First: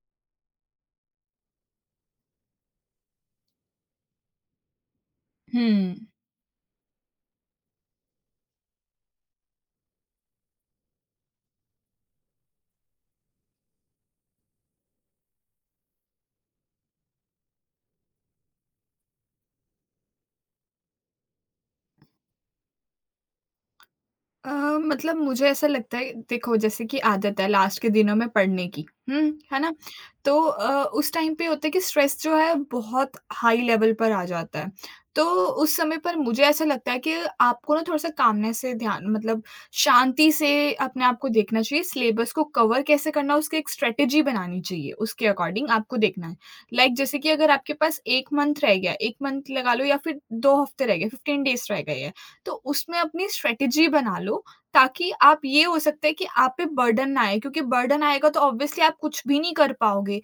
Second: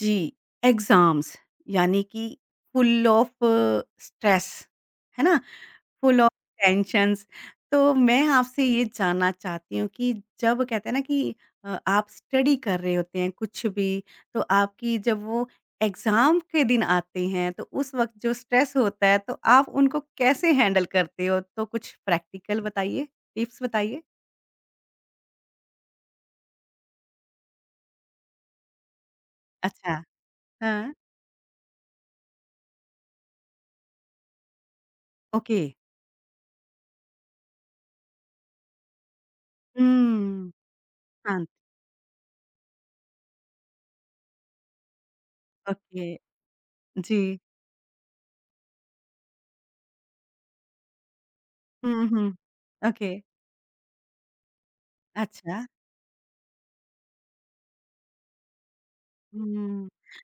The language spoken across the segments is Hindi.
जी, एग्ज़ाम्स यानी कि फुल ऑफ स्ट्रेस, है ना? हुँ। Full off tensions. तो मैं आपसे ये जानना चाहती हूँ कि जब कहते हैं ना कि आप स्टडी कर रहे होते हैं कुछ भी, तो आपकी जब वो एग्ज़ाम के दिन आते हैं, तो उस वक़्त जो स्ट्रेस होता है, तो आप उनको कैसे हैंडल करते हो? तो कुछ प्रैक्टिकल बताइए, टिप्स बताइए। अ, मतलब मुझे ऐसा लगता है देखो जैसे कि आदत है लास्ट के दिनों में पढ़ने की, हुँ, है ना? अच्छा, तो हाँ, उस टाइम पे होता है कि स्ट्रेस जो है बहुत हाई लेवल पर आ जाता है। तो ओके। उस समय पर मुझे ऐसा लगता है कि आपको ना थोड़ा-सा कामनेस से ध्यान मतलब शांति हुँ, से अपने आप को हाँ, देखना चाहिए, सिलेबस को कवर कैसे करना है उसकी एक स्ट्रैटेजी बनानी चाहिए, उसके अकॉर्डिंग आपको ओके, देखना है। Like, जैसे जी। कि अगर आपके पास 1 मंथ रह गया, 1 मंथ लगा लो या फिर 2 हफ्ते रह गए, 15 डेज़ रह गए हुँ, हैं। हुँ। तो उसमें ओके, अपनी स्ट्रेटेजी बना लो, ताकि आप ये अच्छा। हो सकता है कि आप पे बर्डन ना आए क्योंकि बर्डन आएगा तो ऑब्वियसली आप कुछ भी नहीं कर हुँ। पाओगे।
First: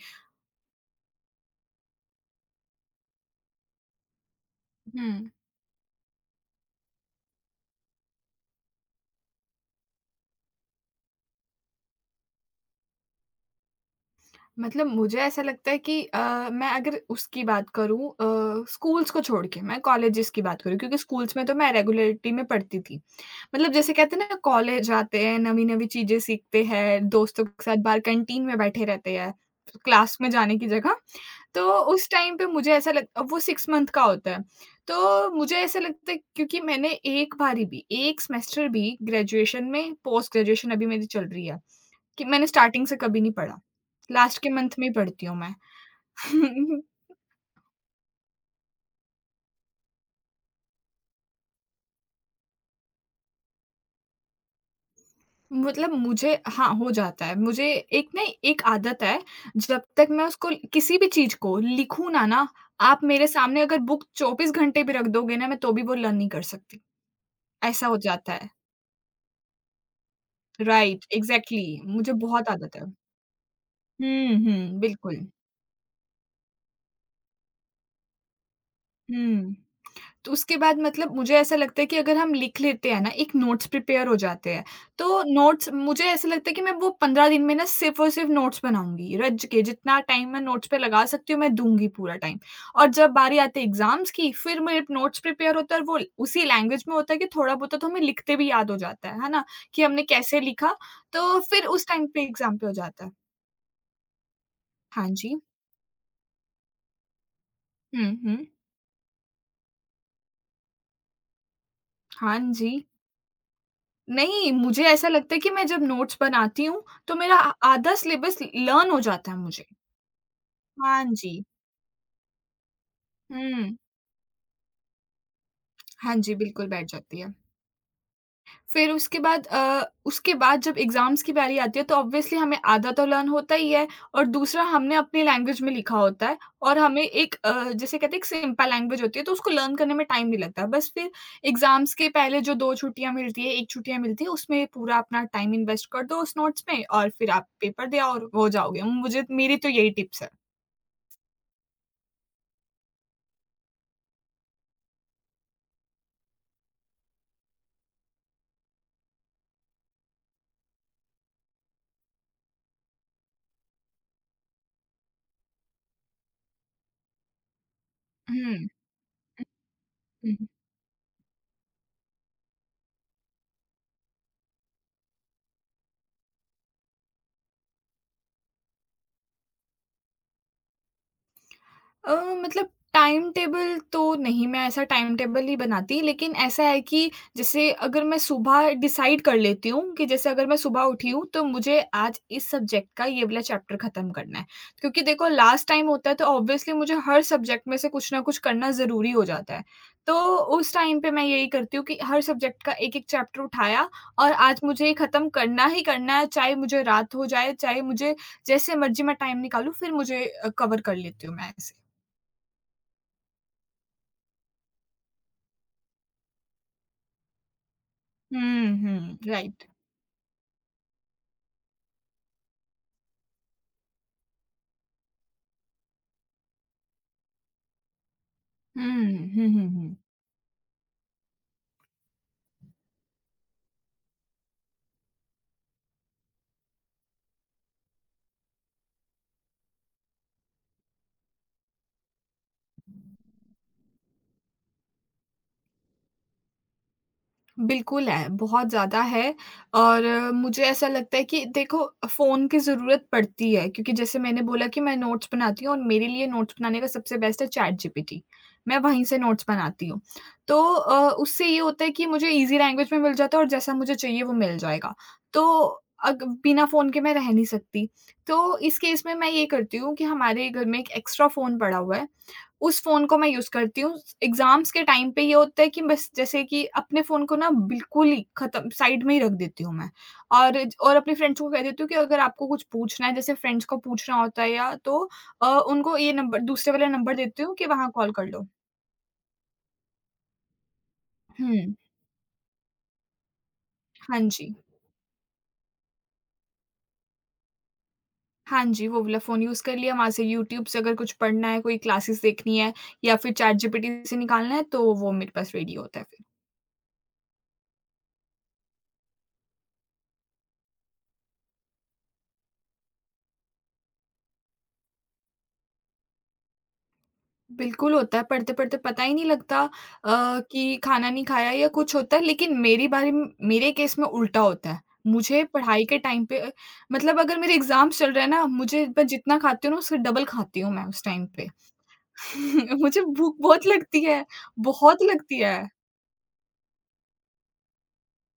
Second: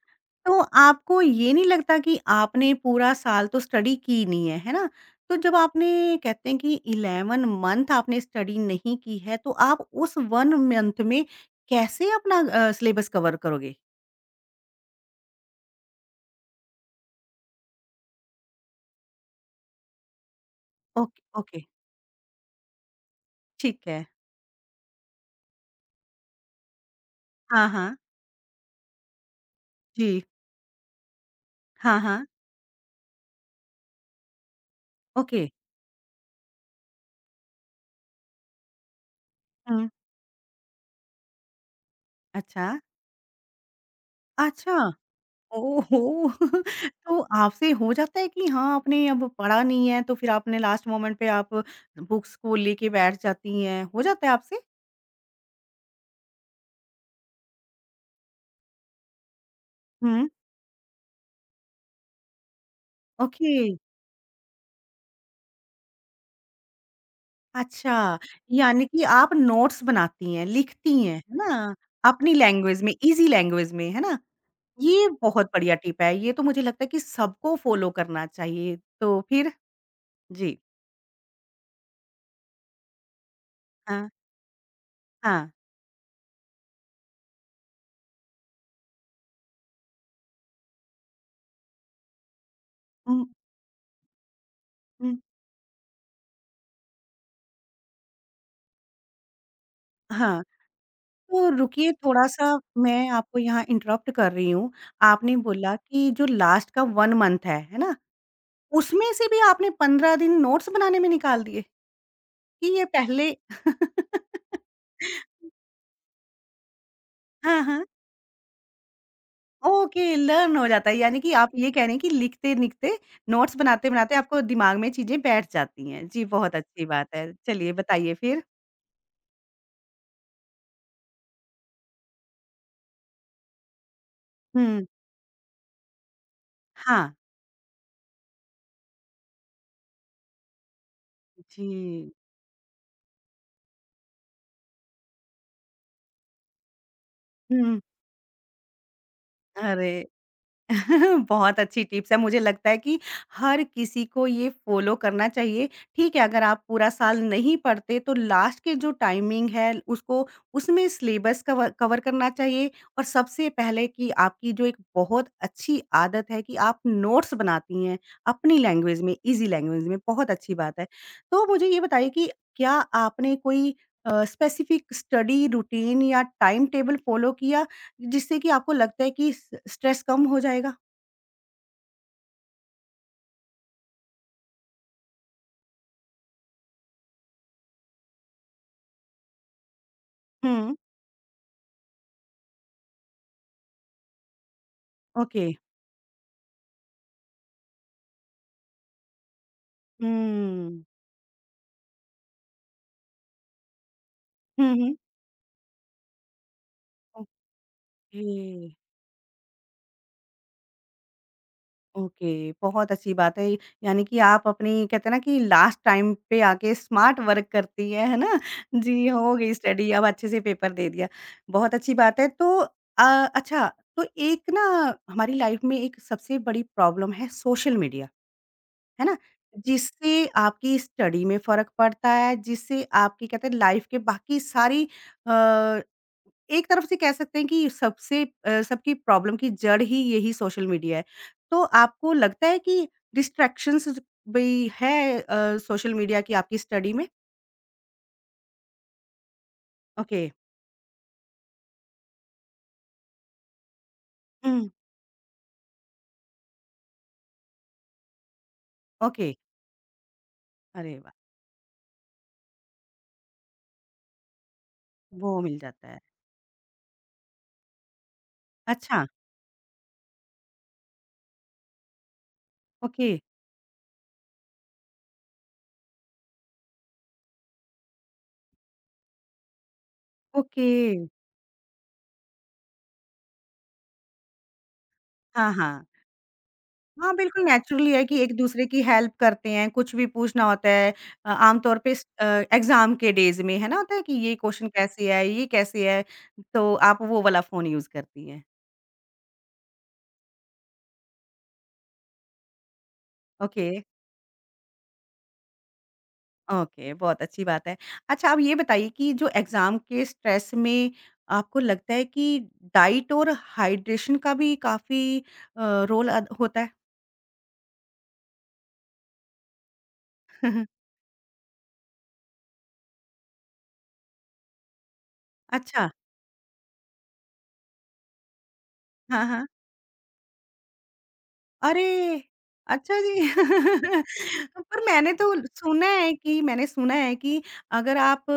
तो आपको ये नहीं लगता कि आपने पूरा साल तो स्टडी की नहीं है, है ना? हुँ। तो जब आपने कहते हैं कि 11 मंथ आपने स्टडी नहीं की है, तो आप उस 1 मंथ में कैसे अपना सिलेबस कवर करोगे? मतलब मुझे ऐसा लगता है कि मैं अगर उसकी बात करूँ स्कूल्स को छोड़ के, मैं कॉलेजेस की बात करूँ क्योंकि ओके, स्कूल्स में तो ओके, मैं रेगुलरिटी में पढ़ती थी। मतलब ठीक जैसे है। कहते हैं ना कॉलेज आते हैं, नवी-नवी चीज़ें सीखते हैं, दोस्तों के हाँ, साथ हाँ। बाहर कैंटीन में बैठे रहते हैं, क्लास जी। में जाने की जगह। तो हाँ, उस हाँ। टाइम पे मुझे ऐसा लग वो 6 मंथ का होता है। तो ओके। मुझे ऐसा लगता है क्योंकि मैंने एक बारी भी, एक सेमेस्टर भी ग्रेजुएशन हुँ। में पोस्ट ग्रेजुएशन अभी मेरी चल रही है, कि मैंने अच्छा, स्टार्टिंग से कभी नहीं पढ़ा। लास्ट के मंथ अच्छा। में ही पढ़ती हूँ मैं। ओहो! तो आपसे हो जाता है कि हाँ, आपने अब पढ़ा नहीं है तो फिर आपने लास्ट मोमेंट पे आप बुक्स को लेके बैठ जाती हैं, हो जाता है आपसे? मतलब मुझे हाँ, हो जाता है। मुझे एक ना एक आदत है, जब तक मैं हुँ, उसको किसी भी चीज़ को लिखूँ ना ना, आप मेरे ओके। सामने अगर बुक 24 घंटे भी रख दोगे ना, मैं तो भी वो लर्न नहीं कर सकती। ऐसा हो अच्छा, जाता है। यानी कि आप नोट्स बनाती हैं, लिखती राइट, हैं, है ना? एग्ज़ैक्टली मुझे अपनी बहुत आदत लैंग्वेज है। में, ईज़ी लैंग्वेज में, है ना? हुँ, हुँ, ये बिल्कुल। बहुत बढ़िया टिप है, ये तो मुझे लगता है कि सबको फॉलो करना चाहिए। तो फिर? हुँ, तो उसके जी। बाद मतलब मुझे ऐसा लगता है कि अगर हम लिख लेते हैं ना, एक नोट्स प्रिपेयर हाँ, हो जाते हैं, तो हाँ। नोट्स मुझे ऐसा लगता है कि मैं वो 15 दिन में ना सिर्फ़ और सिर्फ़ नोट्स बनाऊँगी, रट के जितना टाइम मैं नोट्स पे लगा सकती हूँ, मैं दूँगी पूरा टाइम। और जब हुँ, बारी आती है एग्ज़ाम्स की, फिर मेरे हुँ। नोट्स प्रिपेयर होता है और वो उसी लैंग्वेज में होता है कि थोड़ा बहुत तो हमें लिखते भी याद हो जाता है ना? कि हमने कैसे हाँ। लिखा, तो तो फिर उस रुकिए टाइम पे थोड़ा-सा एग्ज़ाम पे हो जाता मैं है। आपको यहाँ इंटरप्ट कर रही हूँ। हाँ जी। आपने बोला कि जो लास्ट का 1 मंथ है ना? हुँ, हुँ। उसमें से भी आपने 15 दिन नोट्स बनाने में निकाल दिए हाँ कि जी। ये पहले नहीं, मुझे ऐसा लगता है कि मैं जब नोट्स बनाती हूँ, तो मेरा आ हाँ, हाँ। आधा सिलेबस लर्न हो जाता है मुझे। ओके, लर्न हो जाता है हाँ यानी कि जी। आप ये कह रहे हैं कि लिखते-लिखते, नोट्स हुँ। बनाते-बनाते आपको दिमाग में चीज़ें बैठ जाती हैं। हाँ जी, जी, बहुत बिल्कुल अच्छी बैठ बात जाती है। है। चलिए बताइए फिर? फिर उसके बाद जब एग्ज़ाम्स की बारी आती है तो ऑब्वियसली हमें आधा तो लर्न होता ही है और दूसरा हुँ। हमने अपनी लैंग्वेज में लिखा होता है और हमें हाँ। जिसे कहते हैं एक सिंपल लैंग्वेज होती है तो उसको लर्न करने में टाइम नहीं लगता। बस फिर एग्ज़ाम्स के जी। पहले जो 2 छुट्टियाँ मिलती है, 1 छुट्टियाँ मिलती है, उसमें पूरा अपना टाइम इन्वेस्ट कर दो उस नोट्स में और फिर आप हुँ। पेपर दे आओ और हो जाओगे। मुझे मेरी तो यही अरे! टिप्स है। बहुत अच्छी टिप्स है। मुझे लगता है कि हर किसी को ये फॉलो करना चाहिए। ठीक है, अगर आप पूरा साल नहीं पढ़ते तो लास्ट के जो टाइमिंग है उसको उसमें सिलेबस कवर कवर करना चाहिए और सबसे पहले कि आपकी जो एक बहुत अच्छी आदत है कि आप नोट्स बनाती हैं, अपनी हुँ, लैंग्वेज में, ईज़ी लैंग्वेज में, बहुत हुँ। अच्छी बात है। तो मुझे ये बताइए कि क्या आपने कोई स्पेसिफिक स्टडी रूटीन या टाइम टेबल फॉलो किया जिससे कि आपको लगता है कि स स्ट्रेस कम हो जाएगा? अ, मतलब टाइम टेबल तो नहीं, मैं ऐसा टाइम टेबल नहीं बनाती, लेकिन ऐसा है कि जैसे अगर मैं सुबह डिसाइड कर लेती हूँ कि जैसे अगर मैं हुँ। सुबह उठी हूँ, तो मुझे आज इस सब्जेक्ट का ये वाला चैप्टर खत्म करना है। क्योंकि देखो ओके। लास्ट टाइम होता है तो ऑब्वियसली मुझे हर सब्जेक्ट में से कुछ ना कुछ करना ज़रूरी हो जाता है। तो उस हुँ। टाइम पे मैं यही करती हूँ कि हर सब्जेक्ट का एक-एक चैप्टर उठाया और आज हुँ, मुझे ये हुँ। खत्म करना ही करना है, चाहे मुझे रात हो जाए, चाहे मुझे ओके, जैसे मर्ज़ी मैं टाइम निकालूँ, फिर कवर कर लेती हूँ मैं ऐसे। ओके। बहुत अच्छी बात है। यानी कि आप अपनी कहते हैं ना कि लास्ट टाइम पे आके स्मार्ट वर्क करती हैं, है ना? हुँ, जी, हुँ, हो गई राइट। स्टडी अब अच्छे से पेपर दे दिया। बहुत अच्छी बात है। तो अ, अच्छा तो एक ना हमारी लाइफ में एक सबसे बड़ी प्रॉब्लम है सोशल मीडिया। हुँ, है ना? हुँ, हुँ, हुँ। जिससे आपकी स्टडी में फ़र्क पड़ता है, जिससे आपकी कहते हैं लाइफ़ के बाकी सारी अ, एक तरफ से कह सकते हैं कि सबसे सबकी प्रॉब्लम की जड़ ही यही सोशल मीडिया है। तो आपको लगता है कि डिस्ट्रैक्शंस भी है सोशल मीडिया की आपकी स्टडी में? बिल्कुल है, बहुत ज़्यादा है और ओके। मुझे ऐसा लगता है कि देखो फ़ोन की ज़रूरत पड़ती है क्योंकि जैसे मैंने बोला हुँ, कि मैं नोट्स बनाती हूँ और मेरे लिए नोट्स बनाने का सबसे बेस्ट है चैटजीपीटी। मैं वहीं से ओके। नोट्स बनाती हूँ। तो अरे वाह! उससे ये होता है कि मुझे ईज़ी लैंग्वेज में मिल जाता है और जैसा मुझे चाहिए वो मिल जाएगा। वो तो मिल जाता है। अग बिना फ़ोन के मैं रह नहीं सकती। तो इस केस अच्छा, में मैं ये करती हूँ कि हमारे घर में एक एक्स्ट्रा फ़ोन पड़ा हुआ है। उस फ़ोन ओके, को मैं यूज़ करती हूँ। एग्ज़ाम्स के टाइम पे ये होता है कि बस जैसे कि अपने फ़ोन को ना बिल्कुल ही ख़त्म साइड में ही रख देती हूँ मैं ओके। और अपने फ्रेंड्स को कह देती हूँ कि अगर आपको कुछ पूछना है, जैसे फ्रेंड्स को पूछना होता है या तो हाँ, हाँ। उनको ये नंबर दूसरे वाला हाँ, नंबर बिल्कुल देती हूँ कि वहाँ नेचुरली है कॉल कि कर लो। एक-दूसरे की हेल्प करते हैं, कुछ भी पूछना होता है हुँ। आमतौर पे एग्ज़ाम के डेज़ में, है ना? होता है कि हाँ ये जी। क्वेश्चन कैसे है, ये कैसे है, तो आप वो वाला फ़ोन यूज़ करती हैं। हाँ जी, वो वाला फ़ोन यूज़ कर लिया, वहाँ से यूट्यूब से अगर कुछ पढ़ना है, कोई क्लासेस देखनी है या फिर चैट ओके, जीपीटी से निकालना है, तो वो मेरे पास रेडी होता है फिर। ओके, बहुत अच्छी बात है। अच्छा, आप ये बताइए कि जो एग्ज़ाम के स्ट्रेस में आपको लगता है कि डाइट और हाइड्रेशन का भी काफ़ी रोल अद होता है? बिल्कुल होता है, पढ़ते-पढ़ते पता ही नहीं लगता कि खाना नहीं खाया या कुछ होता है, लेकिन मेरी बारी म मेरे केस में उल्टा होता है। मुझे पढ़ाई अच्छा, के टाइम पे अ, मतलब अगर मेरे एग्ज़ाम्स चल रहे हैं ना, मुझे मैं हाँ, जितना हाँ। खाती हूँ ना, उससे डबल खाती हूँ मैं उस टाइम पे। अरे! अच्छा मुझे जी। भूख बहुत लगती है, पर बहुत मैंने तो लगती है। सुना है कि मैंने सुना है कि अगर आप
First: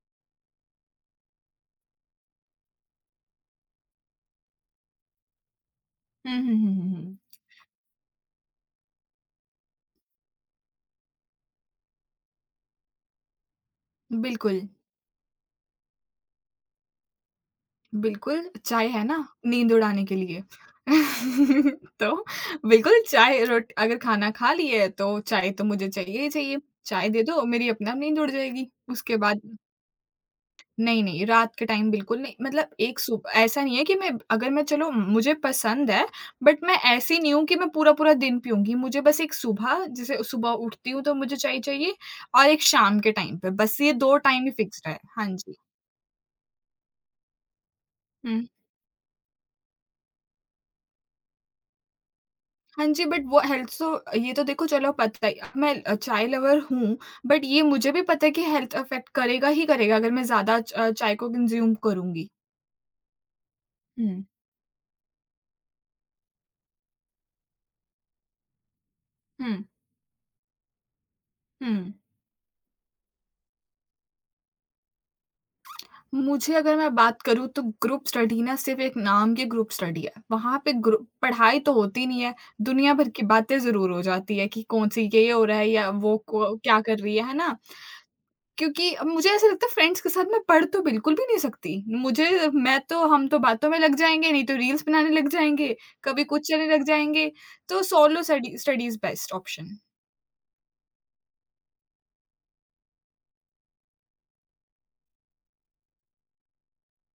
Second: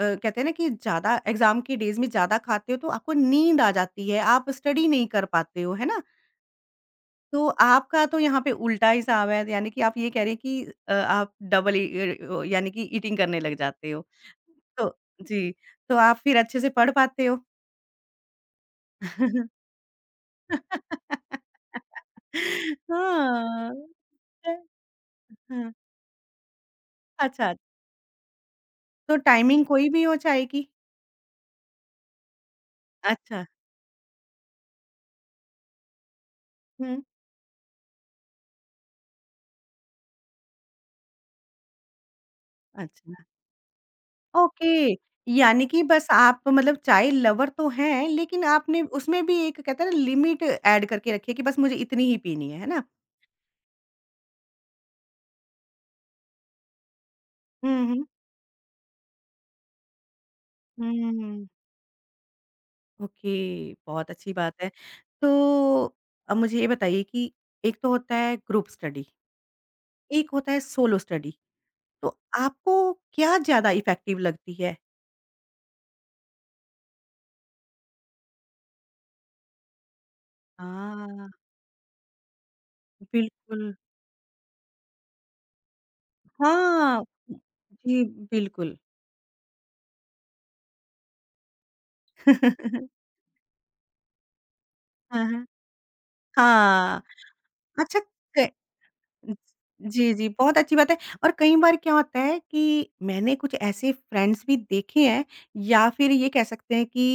कहते हैं ना कि ज़्यादा एग्ज़ाम के डेज़ में ज़्यादा खाते हो तो आपको नींद आ जाती है, आप स्टडी नहीं कर पाते हो, है ना? हुँ, हुँ, हुँ, हुँ, हुँ। तो आपका तो यहाँ पे उल्टा हिसाब है, यानी कि आप ये कह रहे हैं कि आप डबल यानी कि ईटिंग करने लग जाते हो। बिल्कुल। तो जी, तो आप फिर अच्छे से पढ़ पाते हो? बिल्कुल, चाय है ना, नींद उड़ाने के लिए। तो बिल्कुल चाय हाँ। रोट अगर अच्छा, खाना खा लिए है तो चाय तो हाँ। मुझे चाहिए ही चाहिए। चाय दे दो अच्छा, मेरी अपने आप नींद उड़ जाएगी। तो उसके बाद टाइमिंग कोई भी हो चाय की? नहीं, नहीं, रात के टाइम बिल्कुल नहीं मतलब एक सुब अच्छा। ऐसा नहीं है कि मैं अगर मैं चलो मुझे पसंद है बट मैं हुँ। ऐसी नहीं हूँ कि मैं पूरा-पूरा दिन पीऊँगी। मुझे बस एक सुबह जैसे सुबह उठती हूँ तो मुझे चाय चाहिए और एक शाम के अच्छा। टाइम पे बस ये 2 टाइम ही फ़िक्स्ड ओके, है। हाँ जी। यानी कि बस आप मतलब चाय लवर तो हैं, लेकिन हुँ, आपने उसमें भी एक कहते हैं ना लिमिट ऐड करके रखी है कि बस मुझे इतनी ही पीनी है ना? हाँ जी, बट वो हेल्थ सो ये तो देखो चलो पता ही मैं अ, चाय लवर हूँ, बट ये हुँ, मुझे भी हुँ। पता है कि हेल्थ अफ़ेक्ट करेगा ही करेगा अगर मैं ज़्यादा चाय को हुँ। कंज़्यूम करूँगी। ओके, बहुत हुँ, अच्छी बात है। तो अब मुझे ये बताइए कि एक तो होता है ग्रुप स्टडी, हुँ, एक होता है सोलो स्टडी, हुँ। तो आपको क्या ज़्यादा इफ़ेक्टिव लगती है? मुझे अगर मैं बात करूँ तो ग्रुप स्टडी ना सिर्फ़ एक नाम की ग्रुप स्टडी है। वहाँ पे ग्रुप हाँ, पढ़ाई तो होती नहीं है, दुनिया भर की बातें बिल्कुल। ज़रूर हो जाती है कि कौन-सी ये हो रहा है या वो को क्या कर हाँ। रही है ना? जी, बिल्कुल। क्योंकि अब मुझे ऐसा लगता है फ्रेंड्स के साथ मैं पढ़ तो बिल्कुल भी नहीं सकती। मुझे मैं तो हम तो बातों में लग जाएँगे, नहीं तो रील्स बनाने हाँ, लग हाँ। जाएँगे, कभी कुछ चलने लग हाँ, जाएँगे, तो अच्छा सोलो क स्टडी स्टडीज़ बेस्ट ऑप्शन। जी, जी, बहुत अच्छी बात है और कई बार क्या होता है कि मैंने कुछ ऐसे फ्रेंड्स भी देखे हैं या फिर ये कह सकते हैं कि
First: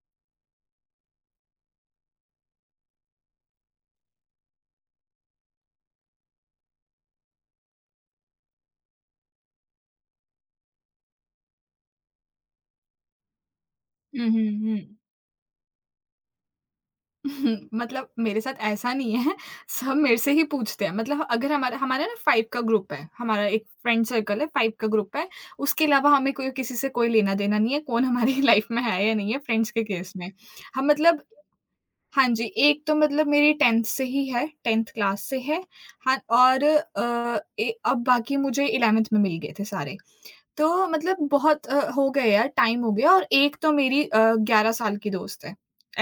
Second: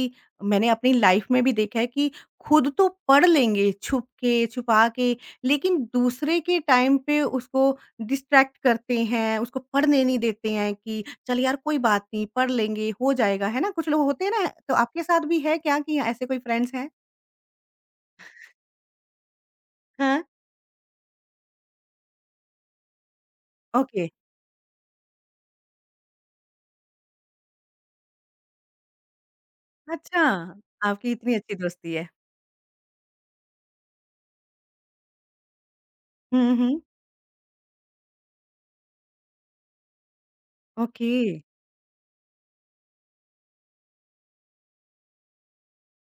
मैंने अपनी लाइफ में भी देखा है कि खुद तो पढ़ लेंगे छुप के, छुपा के, लेकिन दूसरे के टाइम पे उसको डिस्ट्रैक्ट करते हैं, उसको पढ़ने नहीं देते हैं कि चल यार कोई बात नहीं, पढ़ लेंगे, हो जाएगा, है ना? कुछ लोग होते हुँ, हैं ना, हुँ, तो हुँ। आपके साथ भी है क्या कि ऐसे कोई फ्रेंड्स हैं? मतलब मेरे साथ ऐसा नहीं है, सब मेरे हाँ, से ही पूछते हैं। मतलब अगर हमारा हमारा ना 5 का ग्रुप है, हमारा एक ओके। फ्रेंड सर्कल है, 5 का ग्रुप है, उसके अलावा हमें कोई किसी से कोई लेना-देना नहीं है, कौन हमारी लाइफ़ में है या नहीं है फ्रेंड्स के केस अच्छा, में। हम आपकी मतलब इतनी अच्छी दोस्ती है। हाँ जी, एक तो मतलब मेरी 10th से ही है, 10th क्लास से है। हाँ, हुँ, और हुँ, अ, ए अब बाकी मुझे 11th में मिल गए थे सारे। तो ओके। मतलब हो गए यार, टाइम हो गया और एक तो 11 साल की दोस्त है,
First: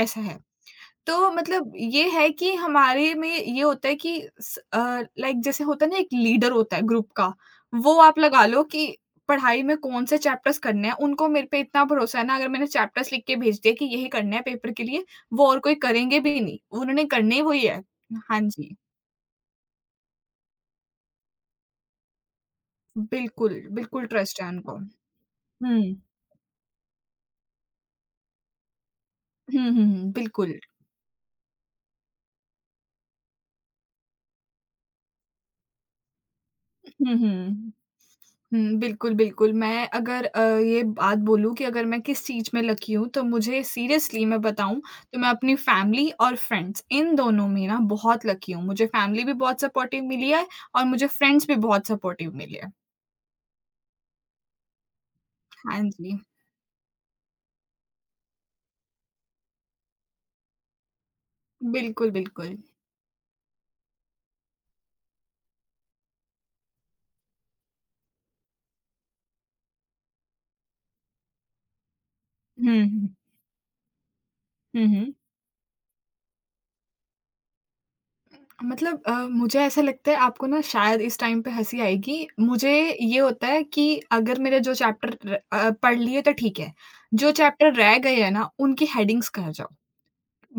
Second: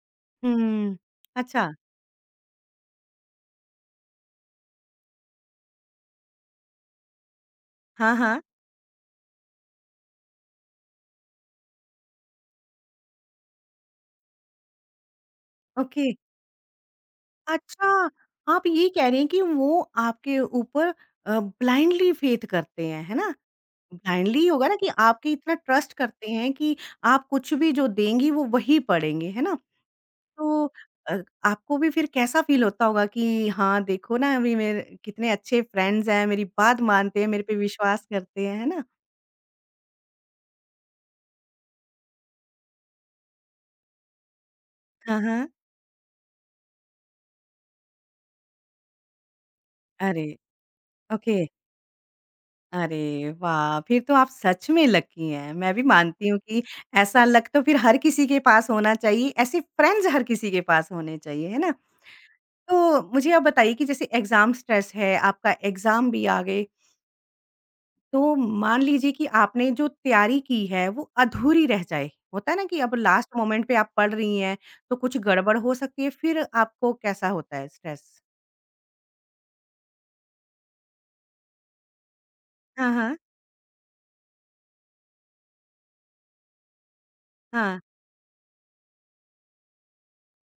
ऐसा है। हुँ, तो अच्छा, मतलब ये है कि हमारे में ये होता है कि लाइक जैसे होता है ना एक लीडर होता है ग्रुप का, वो हाँ, आप हाँ, लगा लो कि पढ़ाई में कौन-से चैप्टर्स करने हैं, उनको मेरे पे इतना भरोसा है ना अगर मैंने चैप्टर्स लिख के भेज दिए कि यही करने हैं पेपर के लिए, वो और कोई ओके। करेंगे भी नहीं, उन्होंने करने ही वही है। अच्छा, हाँ आप जी, ये कह रहे हैं कि वो आपके ऊपर ब्लाइंडली फ़ेथ करते हैं, है ना? बिल्कुल, बिल्कुल ब्लाइंडली ट्रस्ट ही है होगा ना उनको। कि आपके इतना हुँ। ट्रस्ट करते हैं कि आप कुछ भी जो देंगी वो वही पढ़ेंगे, है ना? हुँ, हुँ, हुँ, बिल्कुल। तो अ, आपको भी फिर कैसा फ़ील होता होगा कि हाँ, देखो ना अभी मेरे कितने अच्छे फ्रेंड्स हैं, मेरी बात हुँ, मानते हैं, मेरे पे हुँ। विश्वास करते हैं, है हुँ, ना? बिल्कुल, बिल्कुल। मैं अगर अ, ये बात बोलूँ कि अगर मैं किस चीज़ में लकी हूँ, तो मुझे सीरियसली मैं बताऊँ, हाँ, तो मैं हाँ, अपनी फैमिली और फ्रेंड्स इन दोनों में ना बहुत लकी हूँ। मुझे फैमिली भी बहुत सपोर्टिव अरे! मिली है और मुझे ओके। फ्रेंड्स भी बहुत सपोर्टिव मिले हैं। अरे वाह! फिर तो आप सच में लकी हैं। मैं भी हाँ जी। मानती हूँ कि ऐसा लक तो फिर हर किसी के पास होना चाहिए, ऐसे फ्रेंड्स हर किसी के पास होने चाहिए, है ना? बिल्कुल, बिल्कुल। तो मुझे आप बताइए कि जैसे एग्ज़ाम स्ट्रेस है, आपका एग्ज़ाम भी आ गए, तो मान लीजिए कि आपने जो तैयारी की है वो अधूरी रह जाए, होता है ना कि हुँ, अब हुँ। लास्ट मोमेंट पे आप पढ़ रही हैं, हुँ, तो हुँ। कुछ गड़बड़ हो सकती है, फिर आपको कैसा होता है स्ट्रेस? मुझे ऐसा लगता है आपको ना शायद इस टाइम पे हँसी आएगी। मुझे हाँ, हाँ। ये होता है कि अगर मेरे जो चैप्टर पढ़ लिए तो ठीक है। जो चैप्टर हाँ, रह गए हैं ना, उनकी हेडिंग्स कर जाओ।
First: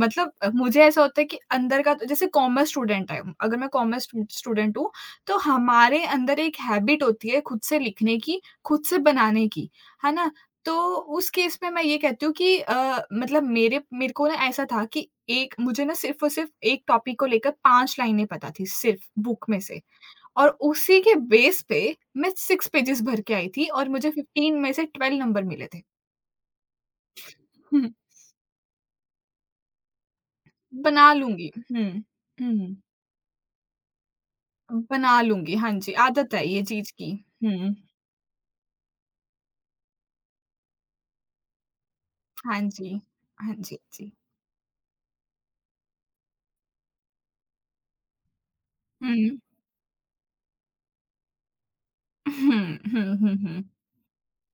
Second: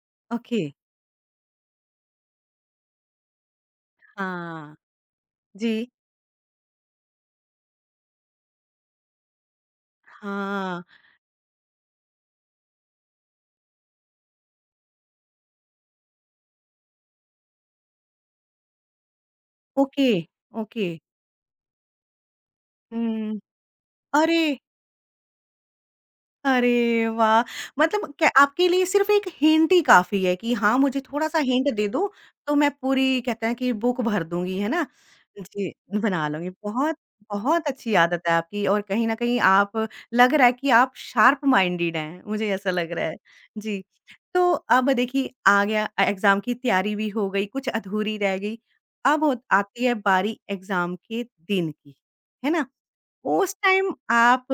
ओके। मुझे ऐसा होता है कि अंदर का तो, जैसे कॉमर्स स्टूडेंट है अगर मैं कॉमर्स स्टू हाँ। स्टूडेंट हूँ, तो जी। हमारे अंदर एक हैबिट होती है खुद से लिखने की, खुद से बनाने की, है ना? तो हाँ, उस केस में मैं ये कहती हूँ कि मतलब मेरे मेरे को ना ऐसा था कि एक मुझे ना सिर्फ़ और सिर्फ़ एक टॉपिक को लेकर 5 लाइनें पता थी सिर्फ़ बुक में से, ओके, और ओके। उसी के बेस पे मैं 6 पेजेज़ भर के हुँ। आई थी और मुझे अरे! 15 में से 12 नंबर मिले थे। अरे वाह! हुँ, मतलब क्या आपके लिए सिर्फ़ एक हिंट ही काफ़ी है कि हाँ, मुझे बना थोड़ा-सा लूँगी। हिंट दे हुँ, दो, तो मैं हुँ। पूरी कहते हैं कि बुक भर दूँगी, है ना? बना लूँगी, जी, हाँ जी, बना आदत है लूँगी। ये चीज़ बहुत की। बहुत हुँ, अच्छी आदत है आपकी और कहीं न कहीं आप लग रहा है कि आप शार्प माइंडेड हैं, मुझे हाँ ऐसा जी, लग रहा है। हाँ जी, जी, हाँ जी। तो अब देखिए आ गया एग्ज़ाम की तैयारी भी हो गई, कुछ अधूरी रह गई। अब हुँ, होत आती है बारी एग्ज़ाम के दिन की, है ना? हुँ, हुँ, हुँ, उस हुँ। टाइम आप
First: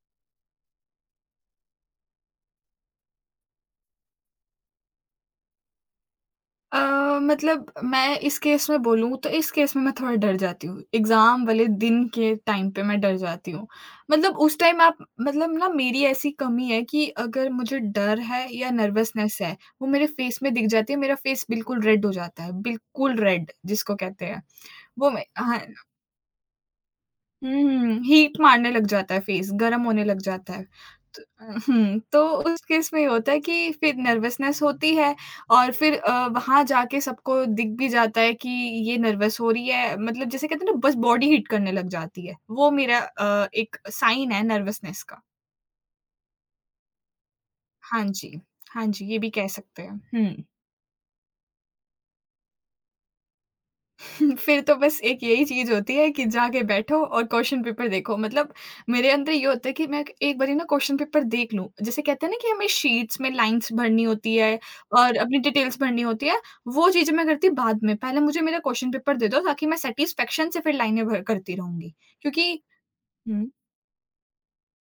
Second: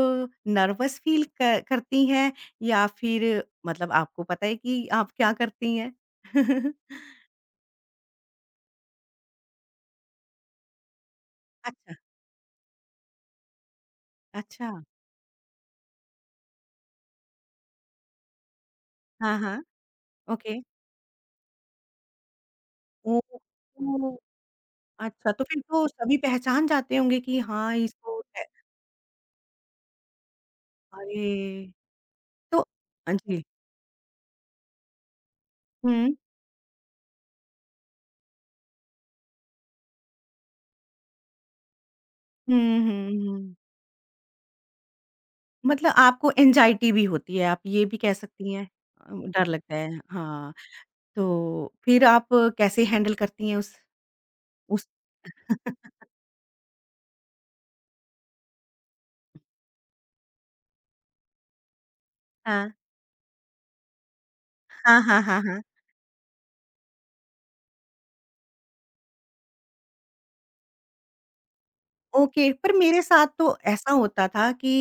नर्वस फ़ील क करती हैं या फिर मतलब आपको पता है कि आप क्या करती हैं? अ, मतलब मैं इस केस में बोलूँ तो इस केस में मैं थोड़ा डर जाती हूँ, एग्ज़ाम वाले अच्छा, दिन के टाइम पे मैं डर जाती हूँ। मतलब उस अच्छा। टाइम आप मतलब ना मेरी ऐसी कमी है कि अगर मुझे डर है या हाँ, नर्वसनेस है, हाँ। वो मेरे फ़ेस में ओके। दिख जाती है, मेरा फ़ेस बिल्कुल रेड हो जाता है, बिल्कुल ओह! रेड जिसको ओह! कहते हैं। वो मैं, अच्छा, तो हाँ। फिर तो सभी पहचान जाते होंगे कि हाँ, हुँ, इसको हीट है मारने लग जाता है फेस, गरम होने लग जाता है। तो अरे! हुँ, तो तो उस केस में ये हाँ होता है जी। कि फिर नर्वसनेस होती है और फिर हुँ। वहाँ जाके सबको दिख भी जाता है कि ये नर्वस हो रही है, मतलब जैसे कहते हैं ना बस बॉडी हीट करने लग जाती है। वो हुँ, मेरा हुँ, हुँ। एक साइन है नर्वसनेस का। मतलब आपको एंग्ज़ायटी भी होती है, आप ये भी हाँ कह जी। सकती हैं। हाँ जी, ये भी डर कह लगता सकते हैं। है। हुँ। हाँ, तो फिर आप कैसे हैंडल करती हैं उस फिर तो उस बस एक यही चीज़ होती है कि जाके बैठो और क्वेश्चन पेपर देखो। मतलब मेरे अंदर ये होता है कि मैं एक बारी ना क्वेश्चन पेपर देख लूँ। जैसे कहते हैं ना कि हमें हाँ। शीट्स में लाइन्स भरनी होती है हाँ, और हाँ, अपनी हाँ, हाँ। डिटेल्स भरनी होती है, वो चीज़ें मैं करती बाद में। पहले मुझे मेरा क्वेश्चन पेपर दे दो ताकि मैं सैटिस्फैक्शन से फिर लाइनें भर करती रहूँगी। ओके, क्योंकि पर मेरे साथ हुँ। तो ऐसा होता था कि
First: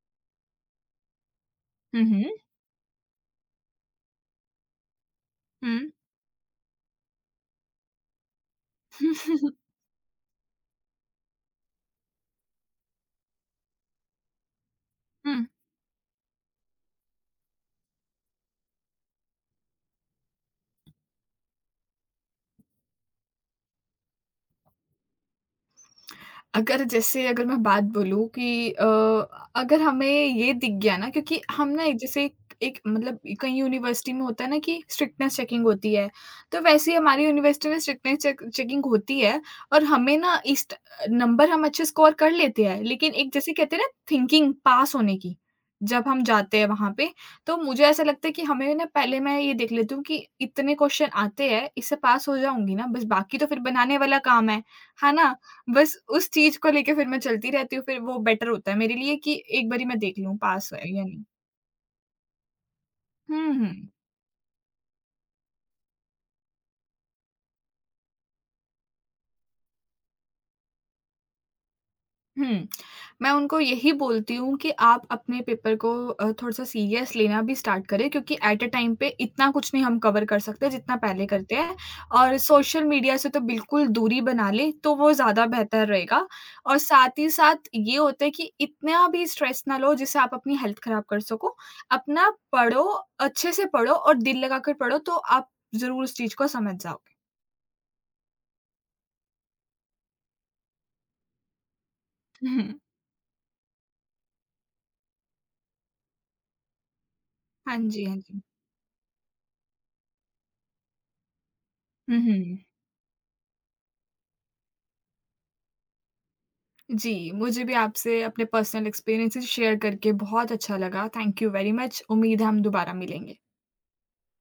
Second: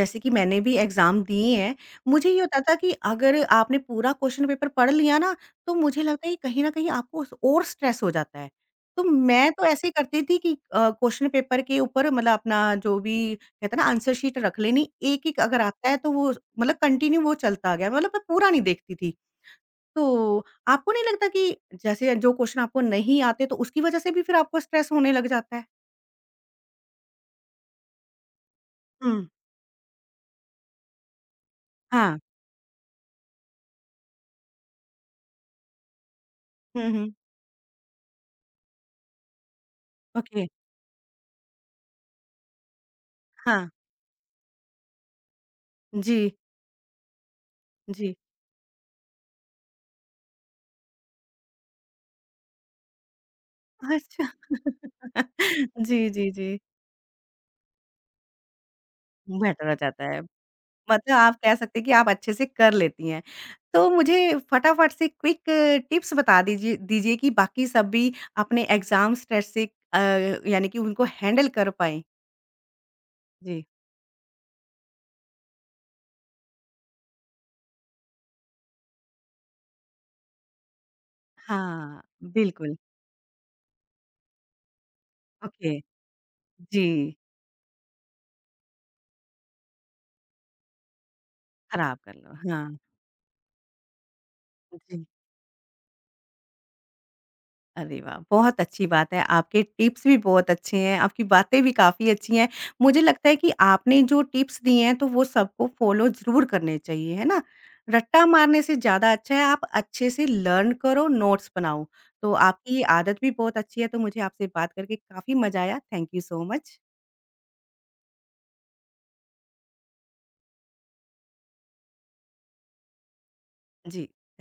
जैसे कि मैंने भी एग्ज़ाम दिए हैं, हुँ, मुझे हुँ, ये होता था कि अगर आपने पूरा क्वेश्चन पेपर पढ़ लिया ना, तो हुँ। मुझे लगता है कि कहीं न कहीं आपको स और स्ट्रेस हो जाता है। तो मैं तो ऐसे ही करती थी कि क्वेश्चन पेपर के ऊपर मतलब अपना जो भी कहते हैं ना आंसर शीट रख लेनी, एक-एक अगर आता है तो वो मतलब कंटिन्यू वो चलता गया, मतलब मैं पूरा नहीं देखती थी। तो आपको नहीं लगता कि जैसे जो क्वेश्चन आपको नहीं आते, तो उसकी वज़ह से भी फिर आपको स्ट्रेस होने लग जाता है? अगर जैसे अगर मैं बात बोलूँ कि हुँ। अगर हमें ये दिख गया ना क्योंकि हम ना एक हाँ। जैसे एक एक मतलब कहीं यूनिवर्सिटी में होता है ना कि स्ट्रिक्टनेस चेकिंग होती है, तो हुँ, वैसे ही हुँ। हमारी यूनिवर्सिटी में स्ट्रिक्टनेस चेकिंग होती है और हमें ना ओके, इस ट नंबर हम अच्छे स्कोर कर लेते हैं, लेकिन एक जैसे हाँ। कहते हैं ना थिंकिंग पास होने की, जब हम जी, जाते हैं वहाँ पे, तो मुझे ऐसा जी। लगता है कि हमें ना पहले मैं ये देख लेती हूँ कि इतने क्वेश्चन आते हैं, इससे पास हो जाऊँगी ना बस, बाकी तो फिर बनाने वाला अच्छा। काम है ना? बस जी, जी, उस जी। चीज़ को लेके फिर मैं चलती रहती हूँ, फिर वो बेटर होता है मेरे लिए कि बेटर एक हो बारी मैं जाता देख है। लूँ पास है या मतलब नहीं। आप कह सकते हैं कि आप अच्छे से कर लेती हैं। हुँ, हुँ। तो मुझे फटाफट से क्विक टिप्स बता दीजिए दीजिए कि बाकी सब भी अपने एग्ज़ाम स्ट्रेस से अ, यानी कि उनको हैंडल कर पाएँ? हुँ। मैं उनको जी। यही बोलती हूँ कि आप अपने पेपर को थोड़ा-सा सीरियस लेना भी स्टार्ट करें क्योंकि एट अ टाइम पे इतना कुछ नहीं हम कवर कर सकते जितना पहले करते हैं, हाँ, और बिल्कुल। सोशल मीडिया से तो बिल्कुल दूरी बना लें, तो वो ज़्यादा ओके। बेहतर रहेगा। और जी, साथ ही साथ ये होता है कि इतना भी स्ट्रेस ना लो जिससे आप अपनी हेल्थ खराब कर सको। ख़राब कर अपना लो। हाँ, पढ़ो, अच्छे से पढ़ो और दिल लगाकर पढ़ो जी। तो आप ज़रूर उस चीज़ को समझ जाओगे। अरे वाह! बहुत अच्छी बात है, आपके टिप्स भी बहुत अच्छे हैं, आपकी बातें भी काफ़ी अच्छी हैं। हुँ। मुझे लगता है कि आपने जो टिप्स दिए हैं, तो वो सबको फ़ॉलो ज़रूर करने चाहिए, है ना? हाँ जी, हाँ रट्टा जी। मारने से ज़्यादा अच्छा है आप अच्छे से लर्न करो, नोट्स बनाओ। हुँ, तो हुँ। आपकी ये आदत भी बहुत अच्छी है, तो मुझे आपसे बात करके काफ़ी मज़ा आया। Thank you so much. जी, मुझे भी आपसे अपने पर्सनल एक्सपीरियंसेस शेयर करके बहुत अच्छा लगा। Thank you very much. उम्मीद है हम दोबारा मिलेंगे। जी।